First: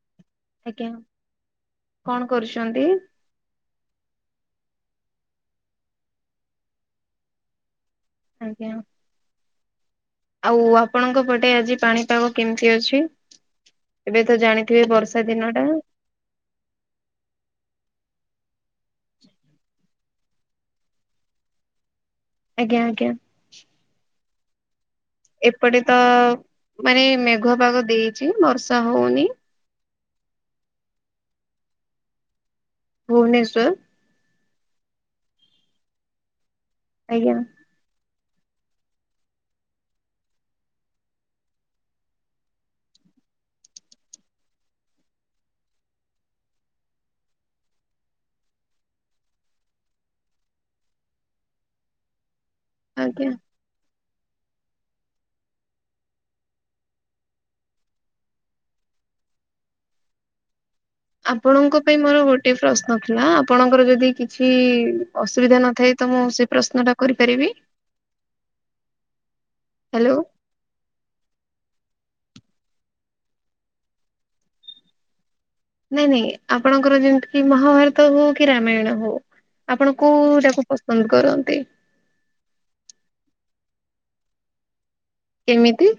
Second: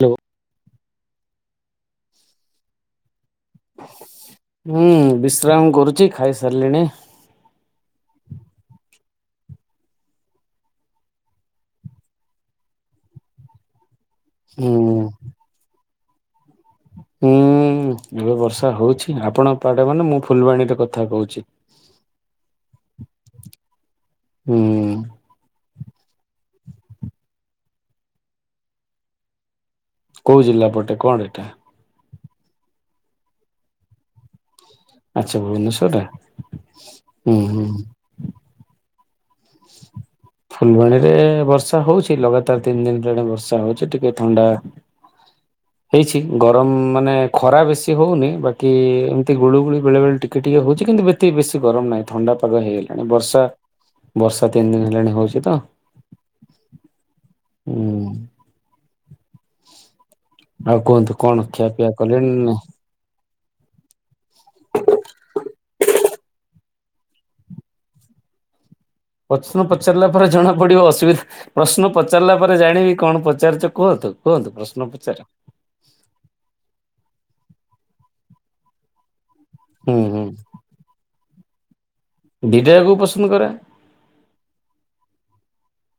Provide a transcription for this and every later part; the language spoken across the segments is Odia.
ହ୍ୟାଲୋ ଆଜ୍ଞା କଣ କରୁଛନ୍ତି। ମୁଁ ବିଶ୍ରାମ କରୁଚି ଖାଇସାରିଲିଣି। ଆଜ୍ଞା। ଆଉ ଆପଣଙ୍କ ପଟେ ଆଜି ପାଣିପାଗ କେମିତି ଅଛି। ଏବେ ତ ହୁଁ। ଜାଣିଥିବେ ବର୍ଷା ଦିନ ଟା। ହୁଁ। ହୁଁ ଏବେ ବର୍ଷା ହଉଛି ଆପଣଙ୍କ ଆଡେ ମାନେ ମୁଁ ଫୁଲବାଣୀରେ କଥା କହୁଛି। ଆଜ୍ଞା ଆଜ୍ଞା। ହୁଁ। ଏପଟେ ତ ମାନେ ମେଘୁଆ ପାଗ ଦେଇଚି ବର୍ଷା ହଉନି। କୋଉ ଜିଲ୍ଲା ପଟେ କଣ ଏଟା? ଭୁବନେଶ୍ୱର। ଆଚ୍ଛା ଭୁବନେଶ୍ୱର ରା ଆଜ୍ଞା ହୁଁ ହୁଁ। [inaudible] ଫୁଲବାଣୀ ରେ ବର୍ଷା ହଉଛି, ଲଗାତାର ତିନି ଦିନ ହେଲାଣି ବର୍ଷା ହଉଛି ଟିକେ ଥଣ୍ଡା। [inaudible] ହେଇଛି ଗରମ ମାନେ, ଖରା ବେଶୀ ହଉନି, ବାକି ଏମିତି ଗୁଳୁ ଗୁଳିୁ ବେଳେ ବେଳେ, ଟିକେ ଟିକେ ହଉଛି। କିନ୍ତୁ ଏତେ ବେଶୀ ଗରମ ନାଇଁ ଥଣ୍ଡା ପାଗ ହେଇଗଲାଣି ଆଜ୍ଞା। ବର୍ଷା, ବର୍ଷା ତିନି ଦିନ ହେଲାଣି ହଉଛି ତ [inaudible] ହୁଁ। [inaudible] କଣ ଆପଣଙ୍କ ଖିଆପିଆ ପାଇଁ ମୋର କଲେଣି ଗୋଟେ ନା ପ୍ରଶ୍ନ ଥିଲା, ଆପଣଙ୍କର ଯଦି କିଛି ଅସୁବିଧା ନ ଥାଏ ତ ମୁଁ ସେ ପ୍ରଶ୍ନ ଟା କରିପାରିବି? ପ୍ରଶ୍ନ ପଚାରିଲା ହ୍ୟାଲୋ ପରେ ଜଣା ପଡିବ, ଅସୁବିଧା ପ୍ରଶ୍ନ ପଚାରିଲା ପରେ ଜାଣିବି, କଣ ପଚାରୁଛ କୁହନ୍ତୁ କୁହନ୍ତୁ ପ୍ରଶ୍ନ ପଚାର? ନାଇଁ ନାଇଁ ଆପଣଙ୍କର ଯେମିତିକି, ମହାଭାରତ ହଉ କି ରାମାୟଣ ହଉ। ଆପଣ ହୁଁ ହୁଁ କୋଉଟାକୁ ପସନ୍ଦ କରନ୍ତି? ଦିଟାକୁ ପସନ୍ଦ କରେ। [inaudible] କେମିତି?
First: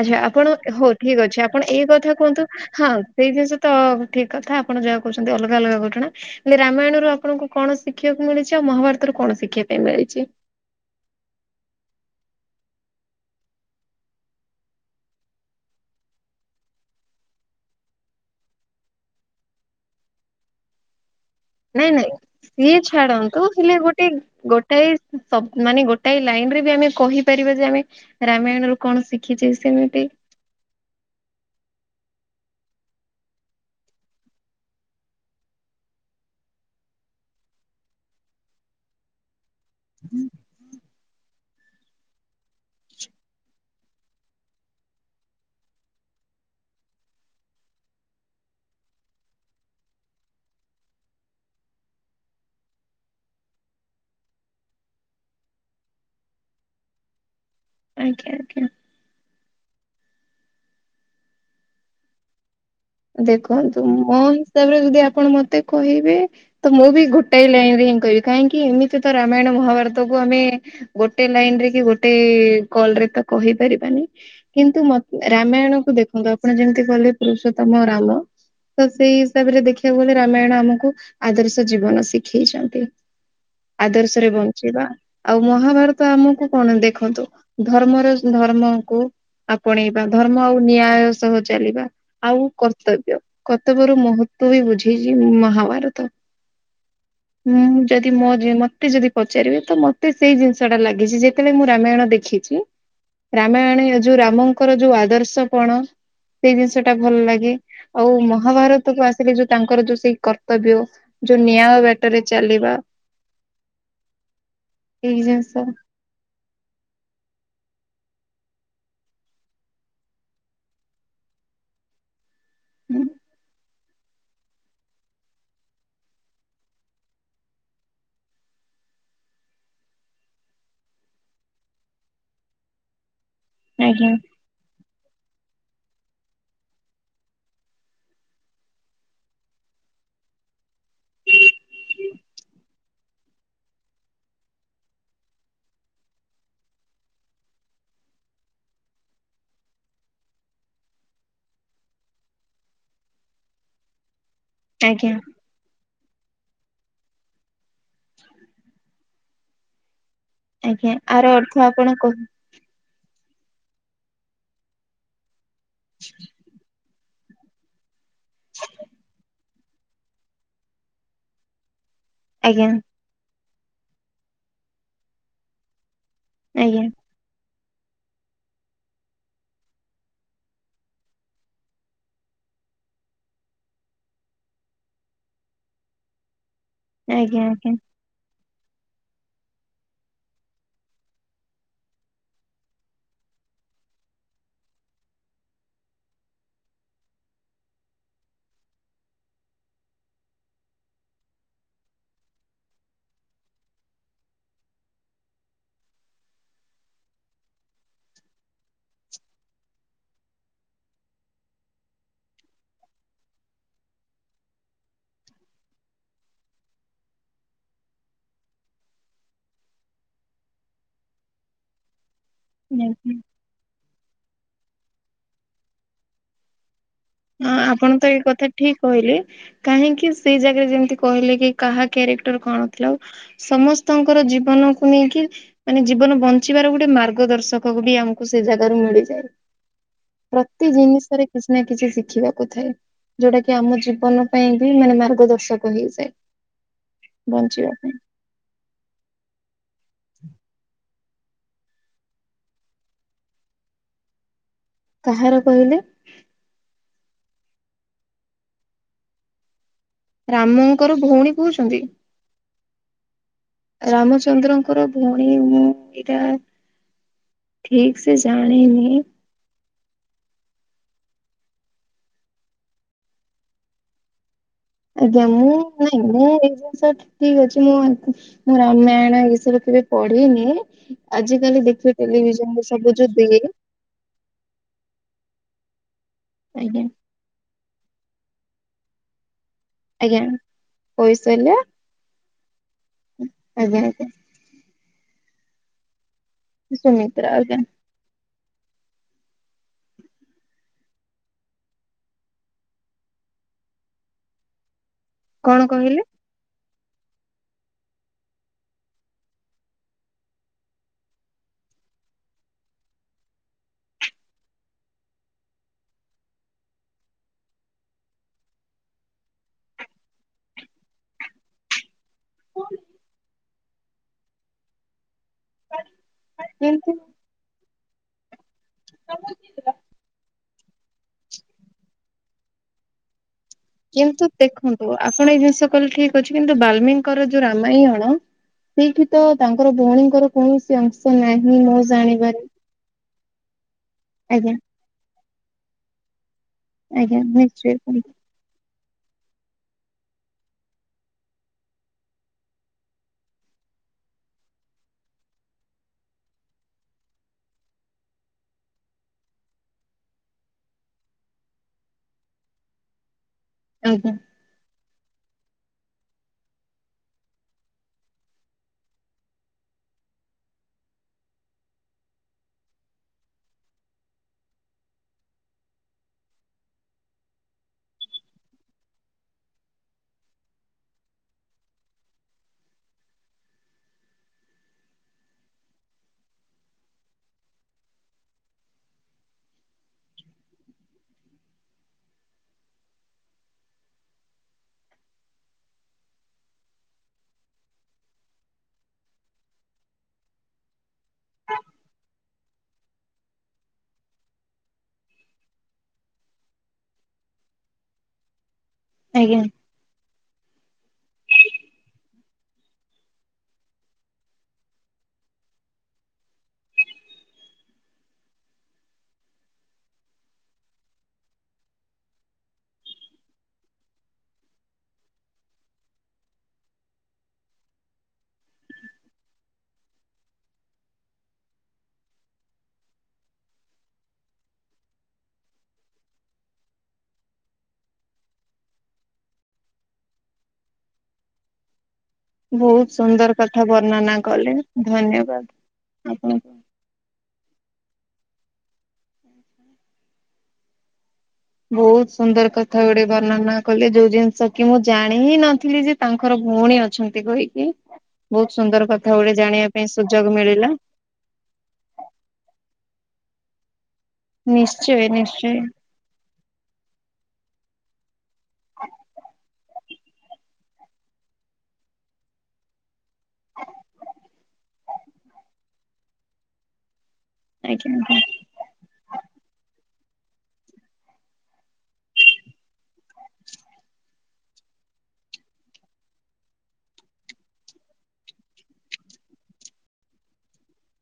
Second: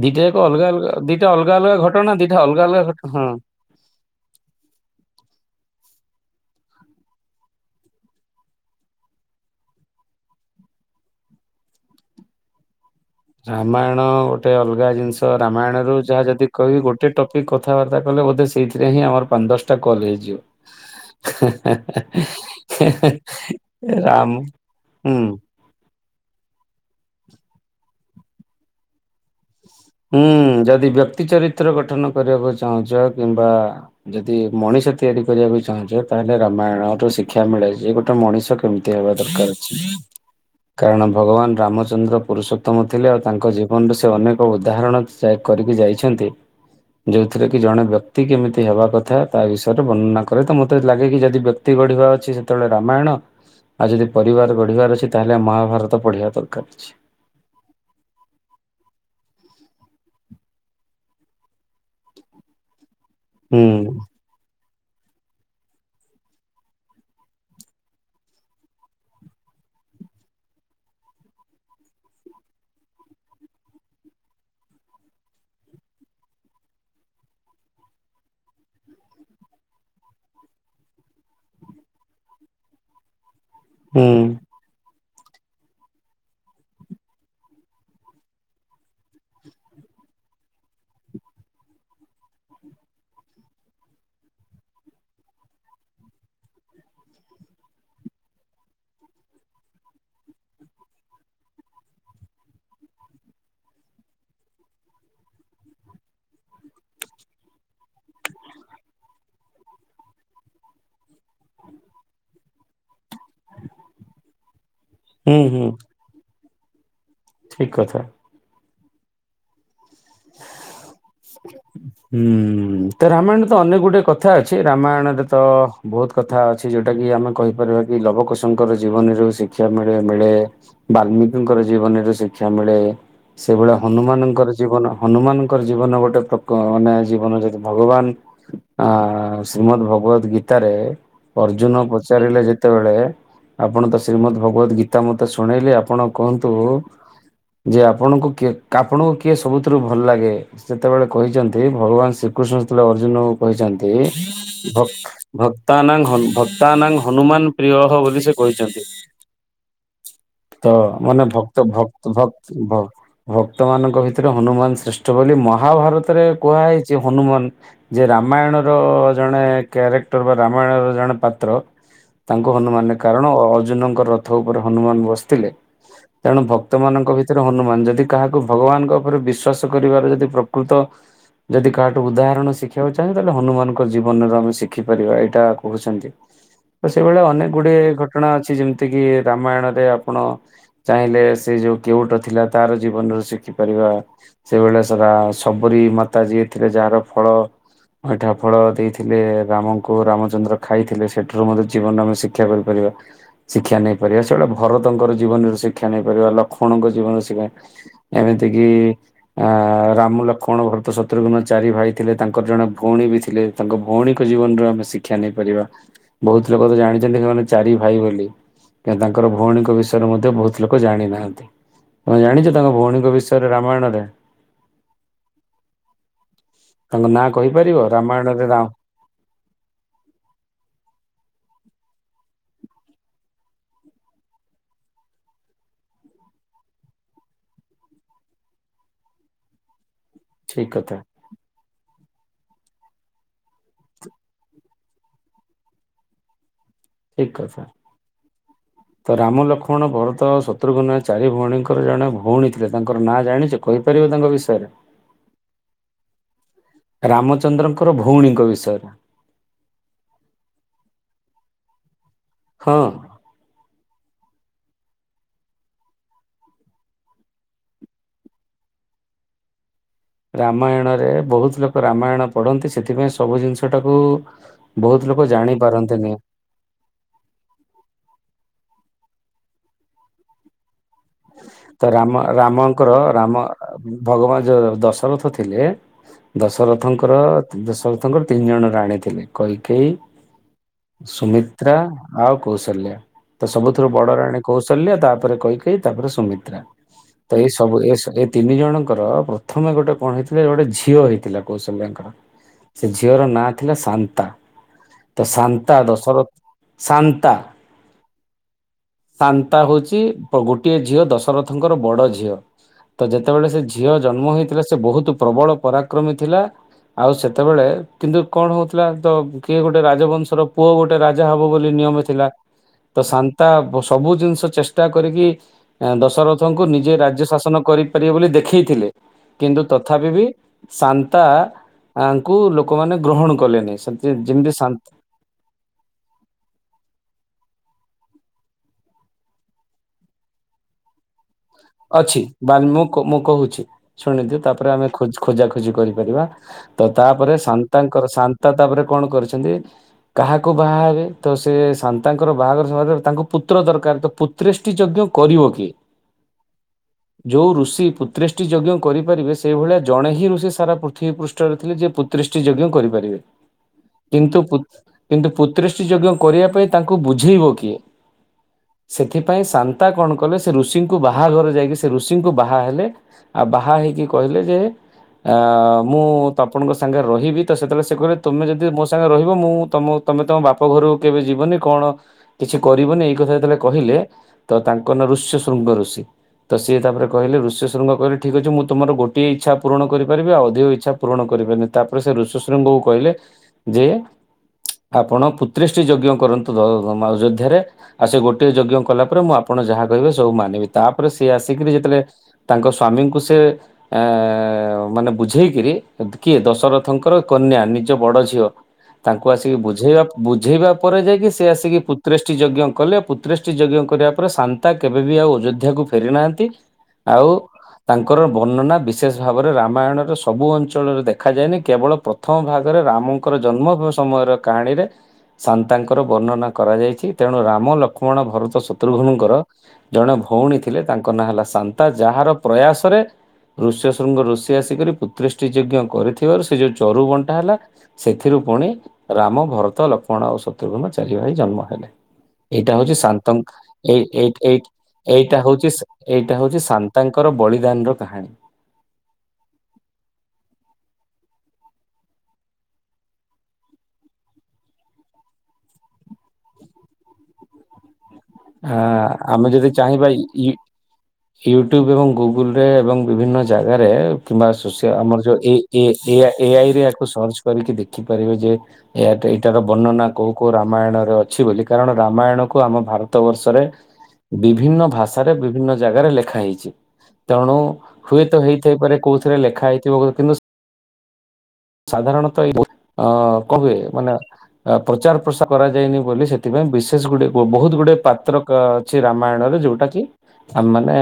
ଆଚ୍ଛା ଦିଟାଯାକ ଆପଣ ଅଲଗା ହଉ ଅଲଗା ଠିକ ଦିଟା ଅଛି, ଅଲଗା ଆପଣ ଅଲଗା ଏଇ ଘଟଣା କଥା ଦିଟା କୁହନ୍ତୁ, ଅଲଗା ଅଲଗା ହଁ ଘଟଣା ସେଇ ଜିନିଷ ତ ଠୀକ୍ କଥା। ଆପଣ ଯାହା କହୁଛନ୍ତି ଅଲଗା ଅଲଗା ଘଟଣା। ହେଲେ ରାମାୟଣରୁ ଆପଣଙ୍କୁ, କଣ ଶିଖିବାକୁ ମିଳିଛି ଆଉ ମହାଭାରତରୁ, କଣ ଶିଖିବା ପାଇଁ ମିଳିଛି? [inaudible] ରାମାୟଣ ଗୋଟେ ଅଲଗା ଜିନିଷ, ରାମାୟଣ ରୁ ଯାହା ଯଦି କହିବି ଗୋଟେ ଟପିକ୍ କଥାବାର୍ତ୍ତା କଲେ। ବୋଧେ ସେଇଥିରେ ହିଁ ଆମର ପାଞ୍ଚ ଦଶଟା କଲ୍ ହେଇଯିବ। [inaudible] ନାଇଁ ନାଇଁ ସିଏ ଛାଡନ୍ତୁ ହେଲେ ଗୋଟେ ରାମ ଗୋଟାଏ ହୁଁ। ଶବ ମାନେ ଗୋ ଟାଏ ଲାଇନ ରେ ବି ଆମେ କହିପାରିବା ଯେ, ଆମେ ରାମାୟଣ ରୁ କଣ ଶିଖିଛେ। ସେମିତି ହୁଁ ଯଦି ବ୍ୟକ୍ତି ଚରିତ୍ର ଗଠନ। କରିବାକୁ ଚାହୁଁଛ, କିମ୍ବା ଯଦି ମଣିଷ ତିଆରି କରିବାକୁ ଚାହୁଁଛ ତାହେଲେ ରାମାୟଣ ର ଶିକ୍ଷା ମିଳେ ଯେ ଗୋଟେ ମଣିଷ କେମିତି ହେବା ଦରକାର। କାରଣ ଭଗବାନ ରାମଚନ୍ଦ୍ର ପୁରୁଷୋତ୍ତମ ଥିଲେ, ଆଉ ତାଙ୍କ ଜୀବନରେ ସେ ଅନେକ ଉଦାହରଣ ସେ କରିକି ଯାଇଛନ୍ତି। ଯୋଉଥିରେ କି ଜଣେ ବ୍ୟକ୍ତି କେମିତି ହେବା କଥା, ତା ବିଷୟରେ ବର୍ଣ୍ଣନା କରେ, ତ ମତେ ଲାଗେ କି ଯଦି ବ୍ୟକ୍ତି ବଢିବା ଅଛି ସେତେବେଳେ ରାମାୟଣ ଆଉ ଯଦି ପରିବାର ଗଢିବାର ଅଛି ତାହାଲେ ମହାଭାରତ ପଢ଼ିବା ଦରକାର୍ ଅଛି। ଆଜ୍ଞା ଆଜ୍ଞା। ହୁଁ ଦେଖନ୍ତୁ ମୋ ହିସା ହିସାବ ରେ ଯଦି ଆପଣ ମତେ କହିବେ, ତ ମୁଁ ବି ଗୋଟାଏ ଲାଇନ ରେ ହିଁ କହିବି, କାହିଁକି ଏମିତି ତ ରାମାୟଣ ମହାଭାରତକୁ ଆମେ ଗୋଟେ ଲାଇନରେ କି ଗୋଟେ କଲ ରେ ତ କହିପାରିବାନି। କିନ୍ତୁ ରାମାୟଣକୁ ଦେଖନ୍ତୁ ଆପଣ ଯେମିତି କହିଲେ ପୁରୁଷୋତ୍ତମ ରାମ ତ ସେଇ ହିସାବରେ, ଦେଖିବାକୁ ଗଲେ ରାମାୟଣ ଆମକୁ ଆଦର୍ଶ ଜୀବନ ଶିଖେଇଛନ୍ତି। ହୁଁ ଆଦର୍ଶରେ ବଞ୍ଚିବା। ଆଉ ମହାଭାରତ ଆମକୁ କଣ ଦେଖନ୍ତୁ ଧର୍ମର ଧର୍ମକୁ ଆପଣେଇବା ଧର୍ମ ଆଉ ନ୍ୟାୟ ସହ ଚାଲିବା। ଆଉ କର୍ତ୍ତବ୍ୟ, କର୍ତ୍ତବ୍ୟ ରୁ ମହତ୍ତ୍ଵ ବି ବୁଝେଇଛି ମହାଭାରତ। [inaudible] ହଁ ଯଦି ମୋ ଯ, ମତେ ଯଦି ପଚାରିବେ ତ ମତେ ସେଇ ଜିନିଷ ଟା ଲାଗିଛି, ଯେତେବେଳେ ମୁଁ ରାମାୟଣ ଦେଖି ରାମାୟଣ ଯୋଉ ରାମଙ୍କର, ଯୋଉ ଆଦର୍ଶପଣ ସେଇ ଜିନିଶ ସେଟା ଭଲ ଲାଗେ, ଆଉ ମହାଭାରତକୁ ଆସିକି ଯୋଉ ତାଙ୍କର ଯୋଉ ସେଇ କର୍ତ୍ତବ୍ୟ, ଯୋଉ ନିଆ ବାଟରେ ଚାଲିବା। ଏହି ହୁଁ ହୁଁ ଜିନିଷ ଠିକ କଥା। ହୁଁ ତ ରାମାୟଣ ତ ଅନେକ ଗୁଡେ ଟେ କଥା ଅଛି ରାମାୟଣରେ ତ ବହୁତ କଥା ଅଛି ଯୋଉଟା କି ଆମେ କହିପାରିବା କି ଲବ କୋଶଙ୍କର ଜୀବ ଜୀବନରୁ ଶିକ୍ଷା ମିଳେ ମିଳେ ବାଲ୍ଲିକିଙ୍କର ଜୀବନରେ ଶିକ୍ଷା ମିଳେ। ସେଇଭଳିଆ ଆଜ୍ଞା ହନୁମାନଙ୍କର ଜୀବନ ମାନଙ୍କର ଜୀବନ ଗୋଟେ ପ୍ରକ ମାନେ ଜୀବନ ଯଦି ଭଗବାନ ଆ ଶ୍ରୀମଦ୍ ଭଗବତ ଗୀ ଗୀତାରେ ଅର୍ଜୁନ ପଚାରିଲେ ଯେତେବେଳେ ଆପଣ ତ ଶ୍ରୀମତ୍ ଭଗବତ ଗୀତା ମତେ ଶୁଣେଇଲେ ଆପଣ କହନ୍ତୁ ଯେ ଆପଣଙ୍କୁ କିଏ ଆପଣଙ୍କୁ କିଏ ସବୁ ସେଥିରୁ ଭଲ ଲାଗେ ସେତେବେଳେ କହିଛନ୍ତି ଭଗବାନ ଶ୍ରୀକୃଷ୍ଣତେବେଳେ ଅର୍ଜୁନଙ୍କୁ କହିଛନ୍ତି। ଭକ୍ ଆଜ୍ଞା ଭକ୍ତାନାଂ ହନୁମାନ ପ୍ରିୟହା ବୋଲି ସେ କହିଛନ୍ତି। ତ ଆଜ୍ଞା ମାନେ ଆର ଅର୍ଥ ଭକ୍ତ ଆପଣ କହ ଭକ୍ତ ଭକ୍ତ ଭକ୍ତ ଭକ୍ତମାନାନଙ୍କ ଭିତରେ ହନୁମାନ ଶ୍ରେଷ୍ଠ ବୋଲି ମହାଭାରତରେ କୁହା ହୋଇଛି ହନୁମାନ ଯେ ରାମାୟଣର ଜଣେ କ୍ୟାରେକ୍ଟର ବା ରାମାୟଣର ଜଣେ ପାତ୍ର। ତାଙ୍କ ଆଜ୍ଞା ହନୁମାନ କାରଣ ଅର୍ଜୁନଙ୍କ ରଥ ଉପରେ ହନୁମାନ ବସିଥିଲେ। ତେଣୁ ଭକ୍ତ ଆଜ୍ଞା ମାନଙ୍କ ଭିତରେ ହନୁମାନ ଯଦି କାହାକୁ ଭଗବାନଙ୍କ ଉପରେ ବିଶ୍ଵାସ କରିବାର ଯଦି ପ୍ରକୃତ ଯଦି କାହାଠୁ ଉଦାହରଣ ଶିଖିବାକୁ ଚାହେଁ ତାହେଲେ ହନୁମାନଙ୍କ ଜୀବନରେ ଆମେ ଶିଖିପାରିବା ଏଇଟା କହୁଛନ୍ତି। ତ ସେଇଭଳିଆ ଆଜ୍ଞା ଅନେକ ଆଜ୍ଞା ଗୁଡିଏ ଘଟଣା ଅଛି। କିଛି ଯେମିତି କିି ରାମାୟଣରେ ଆପଣ ଚାହିଁଲେ ସେ ଯୋଉ କେଉଟ ଥିଲା ତାର ଜୀବନର ଶି ଦେଖିପାରିବା ସେଇଭଳିଆ ସବରୀ ମାତା ଯିଏ ଥିଲେ ଯାହାର ଫଳ ଏଠା ଫଳ ଦେଇଥିଲେ ରାମଙ୍କୁ ରାମଚନ୍ଦ୍ର ଖାଇଥିଲେ ସେଠାରୁ ମଧ୍ୟ ଜୀବନରେ ଆମେ ଶିକ୍ଷା କରିପାରିବା। ଶିକ୍ଷା ନେଇପାରିବା ସେଇଭଳିଆ ଭରତଙ୍କର ଜୀବନରେ ଶିକ୍ଷା ନେଇପାରିବା ଲକ୍ଷ୍ମଣଙ୍କ ଜୀବନରେ ଶିକ୍ଷା ଏମିତି କିି ଅ ରାମ ଲକ୍ଷ୍ମଣ ଭରତ ଶତ୍ରୁଘୁ୍ନ ଚାରି ଭାଇ ଥିଲେ ତାଙ୍କର ଜଣେ ଭଉଣୀ ବି ଥିଲେ ତାଙ୍କ ଭଉଣୀ ଭଉଣୀ ଜୀବନ ର ଆମେ ଶିକ୍ଷା ନେଇପାରିବା ବହୁତ ଲୋକ ତ ଜାଣିଛନ୍ତି ସେମାନେ ଚାରି ଭାଇ ବୋଲି। ତାଙ୍କର ଭଉଣୀଙ୍କ ବିଷୟରେ ମଧ୍ୟ ବହୁତ ଲୋକ ଜାଣି ନାହାନ୍ତି। ତମେ ଜାଣିଛ ତାଙ୍କ ଭଉଣୀଙ୍କ ଆଜ୍ଞା। ବିଷୟରେ ରାମାୟଣ? ତାଙ୍କ ନାଁ ହଁ କହିପାରିବ ଆପଣ ତ ଏଇ ରାମାୟଣରେ କଥା ରା ଠିକ କହିଲେ କାହିଁକି ସେଇ ଜାଗାରେ ଯେମିତି କହିଲେ କି କାହା କାରେକ୍ଟର କଣ ଥିଲା ଆଉ ସମସ୍ତଙ୍କର ଜୀବନକୁ ନେଇକି ମାନେ ଜୀବନ ବଞ୍ଚିବାର ଗୋଟେ ମାର୍ଗ ଦର୍ଶକ ବି ଆମକୁ ସେ ଜାଗାରୁ ମିଳିଯାଏ। ପ୍ରତି ଠିକ କଥା ଜିନିଷରେ କିଛି ନା କିଛି ଶିଖିବାକୁ ଥାଏ ଯୋଉଟା କି ଆମ ଜୀବନ ପାଇଁ ବି ମାନେ ମାର୍ଗଦର୍ଶକ ହେଇଯାଏ। ଠିକ କଥା ବଞ୍ଚିବା ପାଇଁ। ତ ରାମ, ଲକ୍ଷ୍ମଣ, ଭରତ, ଶତ୍ରୁଘ୍ନ ଚାରି ଭଉଣୀଙ୍କର ଜଣେ ଭଉଣୀ ଥିଲେ ତାଙ୍କର ନାଁ ଜାଣିଛ କହିପାରିବ ତାଙ୍କ ବିଷୟରେ? କାହାର କହିଲେ? ରାମଚନ୍ଦ୍ରଙ୍କର ଭଉଣୀଙ୍କ ବିଷୟରେ। ରାମଙ୍କର ଭଉଣୀ କହୁଛନ୍ତି। ହଁ। ରାମଚନ୍ଦ୍ରଙ୍କର ଭଉଣୀ ମୁଁ ଏଇଟା ଠିକ ସେ ଜାଣିନି। ରାମାୟଣରେ ବହୁତ ଲୋକ ରାମାୟଣ ପଢନ୍ତି ସେଥିପାଇଁ ସବୁ ଜିନିଷ ଟାକୁ ବହୁତ ଲୋକ ଆଜ୍ଞା ଜାଣି ମୁଁ ନାଇଁ ପାରନ୍ତିନି ମୁଁ ଏଇ ଜିନିଷ ଠିକ ଅଛି ମୁଁ ମୋ ରାମାୟଣ ଏ ସବୁ କେବେ ପଢିନି। ଆଜିକାଲି ତ ଦେଖିବେ ରାମ ଟେଲିଭିଜନରେ ରାମଙ୍କର ସବୁ ଯୋଉ ରାମ ଦିଏ ଭଗବାନ ଯୋଉ ଦଶରଥ ରଥ ଥିଲେ ଆଜ୍ଞା ଦଶରଥଙ୍କର ଦଶରଥଙ୍କର ତିନି ଜଣ ରାଣୀ ଥିଲେ। କୈକେଇ, ଆଜ୍ଞା କୌଶଲ୍ୟା ସୁମିତ୍ରା, ଆଉ କୌଶଲ୍ୟା ତ ଆଜ୍ଞା ସବୁଥୁରୁ ଆଜ୍ଞା ବଡ ରାଣୀ କୌଶଲ୍ୟା ତାପରେ କୈକେୟୀ ତାପରେ ସୁମିତ୍ରା ସୁମିତ୍ରା ତ ଏ ଆଜ୍ଞା ସବୁ ତିନି ଜଣ ଙ୍କର ପ୍ରଥମେ ଗୋଟେ କଣ ହେଇଥିଲା ଗୋଟେ ଝିଅ ହେଇଥିଲା କୌଶଲ୍ୟାଙ୍କର। ସେ ଝିଅର ନାଁ ଥିଲା ସାନ୍ତା ତ କଣ ସାନ୍ତା କହିଲେ ଦଶରଥ ସା ସାନ୍ତା ହୋଉଛି ଗୋଟ। ଏ ଝିଅ ଦଶରଥଙ୍କର ବଡ଼ ଝିଅ। ତ ଯେତେବେଳେ ସେ ଝିଅ ଜନ୍ମ ହେଇଥିଲା ସେ ବହୁତ ପ୍ରବଳ ପରାକ୍ରମୀ ଥିଲା। ଆଉ ସେତେବେଳେ କିନ୍ତୁ କଣ ହଉଥିଲା ତ କିଏ ଗୋଟେ ରାଜବଂଶର ପୁଅ ଗୋଟେ ରାଜା ହବ ବୋଲି ନିୟମିତ ଥିଲା ତ ସାନ୍ତା ସବୁ ଜିନିଷ ଚେଷ୍ଟା କରିକି ଦଶରଥଙ୍କୁ କିନ୍ତୁ ନିଜେ ରାଜ୍ୟ ଶାସନ କରିପାରିବେ ବୋଲି ଦେଖି ଥିଲେ କିନ୍ତୁ ତଥାପି ବି ସାନ୍ତାଙ୍କୁ ଲୋକମାନେ ଗ୍ରହଣ କଲେନି ସେମିତି କିନ୍ତୁ ଯେମିତି ଶାନ୍ତ ଦେଖନ୍ତୁ ଆପଣ ଏଇ ଜିନିଷ କହିଲେ ଠିକ ଅଛି କିନ୍ତୁ ବଲ୍ମିକ ଙ୍କର ଯୋଉଁ ରାମାୟୀଣଣଥିଲା। ସେଠି ତ ତାଙ୍କର ଭଉଣୀଙ୍କର କୌଣସି ଅଂଶ ନାହିଁ। ମୁଁ ଅଛି ଜାଣିବାରେ ବା ମୁଁ ମୁଁ କହୁଛି ଶୁଣିଦି ଆଜ୍ଞା ତାପରେ ଆମେ ଖୋଜା ଖୋଜି କରିପାରିବା। ତ ଆଜ୍ଞା ତାପରେ ନିଶ୍ଚୟ ସାନ୍ତାଙ୍କର ସାନ୍ତା ତାପରେ କଣ କରିଛନ୍ତି କାହାକୁ ବାହା ହେବେ ତ ସେ ସାନ୍ତାଙ୍କର ବାହାଘର ତାଙ୍କୁ ପୁତ୍ର ଦରକାର ପୁତ୍ରେଷ୍ଟି ଯଜ୍ଞ କରିବ କିଏ? [inaudible] ଯୋଉ ଋଷି ପୁତ୍ର୍ରୀଷ୍ଟି ଯଜ୍ଞ କରିପାରିବେ ସେଇଭଳିଆ ଜଣେ ହିଁ ଋଷି ସାରା ପୃଥିବୀ ପୃଷ୍ଠରେ ଥିଲେ ଯିଏ ପୁତ୍ରୀଷ୍ଟି ଯଜ୍ଞ କରିପାରିବେ ଆଜ୍ଞା କିନ୍ତୁପୂତ୍ର କିନ୍ତୁ ପୁତ୍ରେଷ୍ଟି ଯଜ୍ଞ କରିବା ପାଇଁ ତାଙ୍କୁ ବୁଝେଇବ କିଏ? ସେଥିପାଇଁ ସାନ୍ତା କଣ କଲେ ସେ ଋଷିଙ୍କୁ ବାହା ବାହାଘରେ ଯାଇକି ସେ ଋଷିଙ୍କୁ ବାହା ହେଲେ ଆଉ ବାହା ହେଇକି କହିଲେ ଯେ ଅ ମୁଁ ତପନ ଙ୍କ ସାଙ୍ଗେ ରହିବି ତ ସେତେବେଳେ ସେ କହିଲେ ତୁମେ ଯଦି ମୋ ସାଙ୍ଗେ ରହିବ ମୁଁ ତମ ତମେ ତମ ବାପ ଘରକୁ କେବେ ଯିବନି କଣ କିଛି କରିବନି ଏଇ କଥା ଯେତେବେଳେ କହିଲେ ତ ତାଙ୍କ ଋଷ୍ୟ ଶୃଙ୍ଗ ଋଷି। ତ ସି ତାପରେ କିଲେ ଋଷ୍ୟ ଶୃଙ୍ଗହିଲ ଠିକ୍ ଅଛି ମୁଁ ତମର ଗୋଟଏ ଇଛା ପୂରଣ କରିପାରିବି ଆଉ ଅଧିକ ଇଚ୍ଛା ପୂରଣ କଣ କରିବନି ତାପରେ ସେ ଋଷି ହଶୃଙ୍ଗ ଙ୍କୁ କହିଲେ ଯେ ଆପଣ ପୁତ୍ରୀସି ଟି ଯଜ୍ଞ କରନ୍ତୁ ଅଯୋଧ୍ୟାରେ ଆଉ ସେ ଗୋଟେ ଯଜ୍ଞ କଲା ପରେ ମୁଁ ଆପଣ ଆ ଯାହା କହେ ସବୁ ମାନିବି। ତାପରେ ସେ ଆସିକିରି ଯେତେବେଳେ ତାଙ୍କ ସ୍ଵାମୀଙ୍କୁ ସେ ଅ ମାନେ ବୁଝେଇକି କିଏ ଦଶରଥଙ୍କର କନ୍ୟା ନିଜ ବଡ ଝିଅ। ତାଙ୍କୁ ଆଜ୍ଞା ଆସିକି ବୁଝେଇବା ବୁଝେଇବା ପରେ ଯାଇକି ସେ ଆସିକି ପୁତ୍ରେଷ୍ଟି ଯଜ୍ଞ କଲେ ଆଉ ପୁତ୍ରେଷ୍ଟି ଯଜ୍ଞ କରିବା ପରେ ସାନ୍ତା କେବେବି ଆଉ ଯ ଏହାକୁ ଫେରି ନାହାନ୍ତି ଆଉ। ତାଙ୍କର ବର୍ଣ୍ଣନା ବିଶେଷ ଭାବରେ ରାମାୟଣର ସବୁ ଅଞ୍ଚଳରେ ଦେଗଖାାଯାନି କେବଳ ପ୍ରଥମ ଭାଗ ରାମଙ୍କର ଜନ୍ମ ହେବ ସମୟର କାହାଣୀରେ ସାନ୍ତାଙ୍କର ବର୍ଣ୍ଣନା କରାଯାଇଛି ତେଣୁ ରାମ ଲକ୍ଷ୍ମଣ ଭରତ ଶତ୍ରୁଘୁନୁଙ୍କର ଜଣେ ଭଉଣୀ ଥିଲେ ତାଙ୍କ ନାଁ ହେଲା ସାନ୍ତା ଯାହାର ପ୍ରୟାସରେ ଋଷ୍ୟ ଶୃଙ୍ଗର ଋଷି ଆସିକରି ପୁତିଷ୍ଟି ଯଜ୍ଞ କରିଥିବାରୁ ସେ ଯୋଉଁ ଚରୁ ବଣ୍ଟା ହେଲା ସେଥିରୁ ପୁଣି ରାମ ଭରତ ଲକ୍ଷ୍ମଣ ଆଉ ଶତ୍ରୁଘ୍ନ ଚାରି ଭାଇ ଜନ୍ମ ହେଲେ। ଏଇଟା ବହୁତ ହଉଛି ସାନ୍ତ ସୁନ୍ଦର କଥା ଏ ବର୍ଣ୍ଣନା ଏଇ କଲେ ଏଇଟି ଏଇଟା ଧନ୍ୟବାଦ ହୋଉଛି ଏଇଟା ଆପଣଙ୍କୁ। ହୋଉଛି ସାନ୍ତାଙ୍କର ବଳି ଏଇଟାର କାହାଣୀ। ବହୁତ ସୁନ୍ଦର କଥା ଗୁଡେ ବର୍ଣ୍ଣନା କଲେ ଯୋଉ ଜିନିଷ କି ମୁଁ ଜାଣି ହିଁ ନଥିଲି ଯେ ତାଙ୍କର ଭଉଣୀ ଅଛନ୍ତି କହିକି ବହୁତ ହା ସୁନ୍ଦର କଥା ଗୁଡେ ଆମେ ଜାଣିବା ଯଦି ପାଇଁ ଚାହିଁବା ସୁଯୋଗ ଇ ମିଳିଲା। ୟୁଟ୍ୟୁବୁ ଏବଂ ଗୁଗୁଲ ରେ ଏବଂ ବିଭିନ୍ନ ଜା ଜାଗାରେ କିମ୍ବା ସୋସି ନିଶ୍ଚୟ ଆମର ଯଉଏ ନିଶ୍ଚୟ ଏ ଏଆଇରେ ଆକୁ ସର୍ଚ୍ଚ କରିକି ଦେଖ ଦେଖିପାରିବେ ଯେ ଏ ଏଇଟାର ବର୍ଣ୍ଣନା କୋଉଁ କୋଉଁ ରାମାୟଣରେ ଅଛି ବୋଲି କାରଣ ରାମାୟଣକୁ ଆମ ଭାରତ। ଗତ ବର୍ଷରେ ବିଭିନ୍ନ ଭାଷାରେ ବିଭିନ୍ନ ଜାଗାରେ ଲେଖା ହେଇଛି। ତେଣୁ ଆଜ୍ଞା ହୁଏତ ହେଇଥାଇପାରେ କୋଉଁ ଥିରେ ଲେଖା ହେଇଥିବ କିନ୍ତୁ? ସାଧାରଣତଃ ଏଇ ଅ କହୁଏ ମାନେ ପ୍ରଚାର ପ୍ରସାର କରାଯାଇନି ବୋଲି ସେଥିପାଇଁ ବିଶେଷ ଗୁଟେ ବହୁତ ଗୁଟେ ପାତ୍ର ଅଛି ରାମାୟଣରେ ଯୋଉଟା କି ଆମେ ମାନେ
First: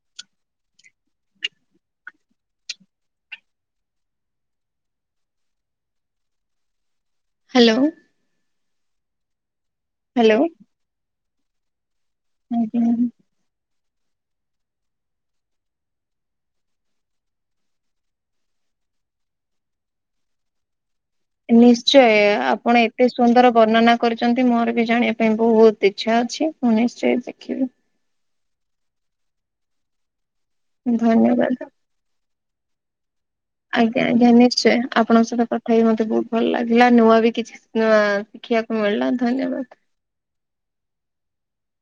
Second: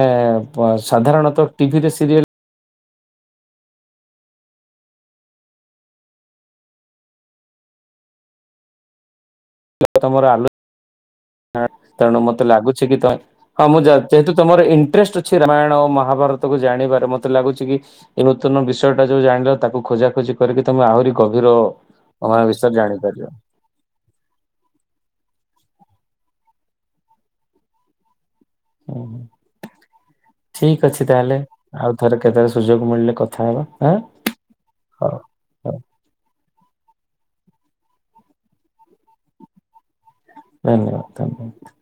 ସାଧାରଣତଃ ଟିଭିରେ ସିରିଏଲ ହ୍ୟାଲୋ, ହ୍ୟାଲୋ, ହଁ ତାରଣୁ ମତେ ଲାଗୁଛି ଆଜ୍ଞା। କି ତମେ ହଁ ମୁଁ ଯା ଯେହେତୁ ତମର ଇଣ୍ଟରେଷ୍ଟ ଅଛି ରାମାୟଣ ଓ ମହାଭାରତକୁ ଜାଣିବାରେ ମତେ ଲାଗୁଛି କି ଏ ନୂତନ ବିଷୟଟା ଯୋଉ ଜାଣିଲ ତାକୁ ଖୋଜାଖୋଜି କରିକି ତମେ ଆହୁରି ଗଭୀର ନିଶ୍ଚୟ ତମେ ଏ ବିଷୟରେ ଆପଣ ଏତେ ଜାଣିପାରିବ ସୁନ୍ଦର ବର୍ଣ୍ଣନା କରିଛନ୍ତି ମୋର ବି ଜାଣିବା ପାଇଁ ବହୁତ ଇଚ୍ଛା ଅଛି । ମୁଁ ନିଶ୍ଚୟ ଦେଖିବି । ଓହ ଠିକ ଅଛି ତାହେଲେ ଧନ୍ୟବାଦ। ଆଉ ଥରେ କେତେବେ ସୁଯୋଗ ମିଳିଲେ କ ଆଜ୍ଞା ଆଜ୍ଞା ନିଶ୍ଚୟ ଆପଣଙ୍କ ସହିତ ହଉ କଥା ହେଇି ମତେ ବହୁତ ଭଲ ଲାଗ ନୂଆ ବି କିଛି ନୂଆ ଶିଖିବାକୁ ମିଳିଲା ଧନ୍ୟବାଦ । ଧନ୍ୟବାଦ ଧନ୍ୟବାଦ ।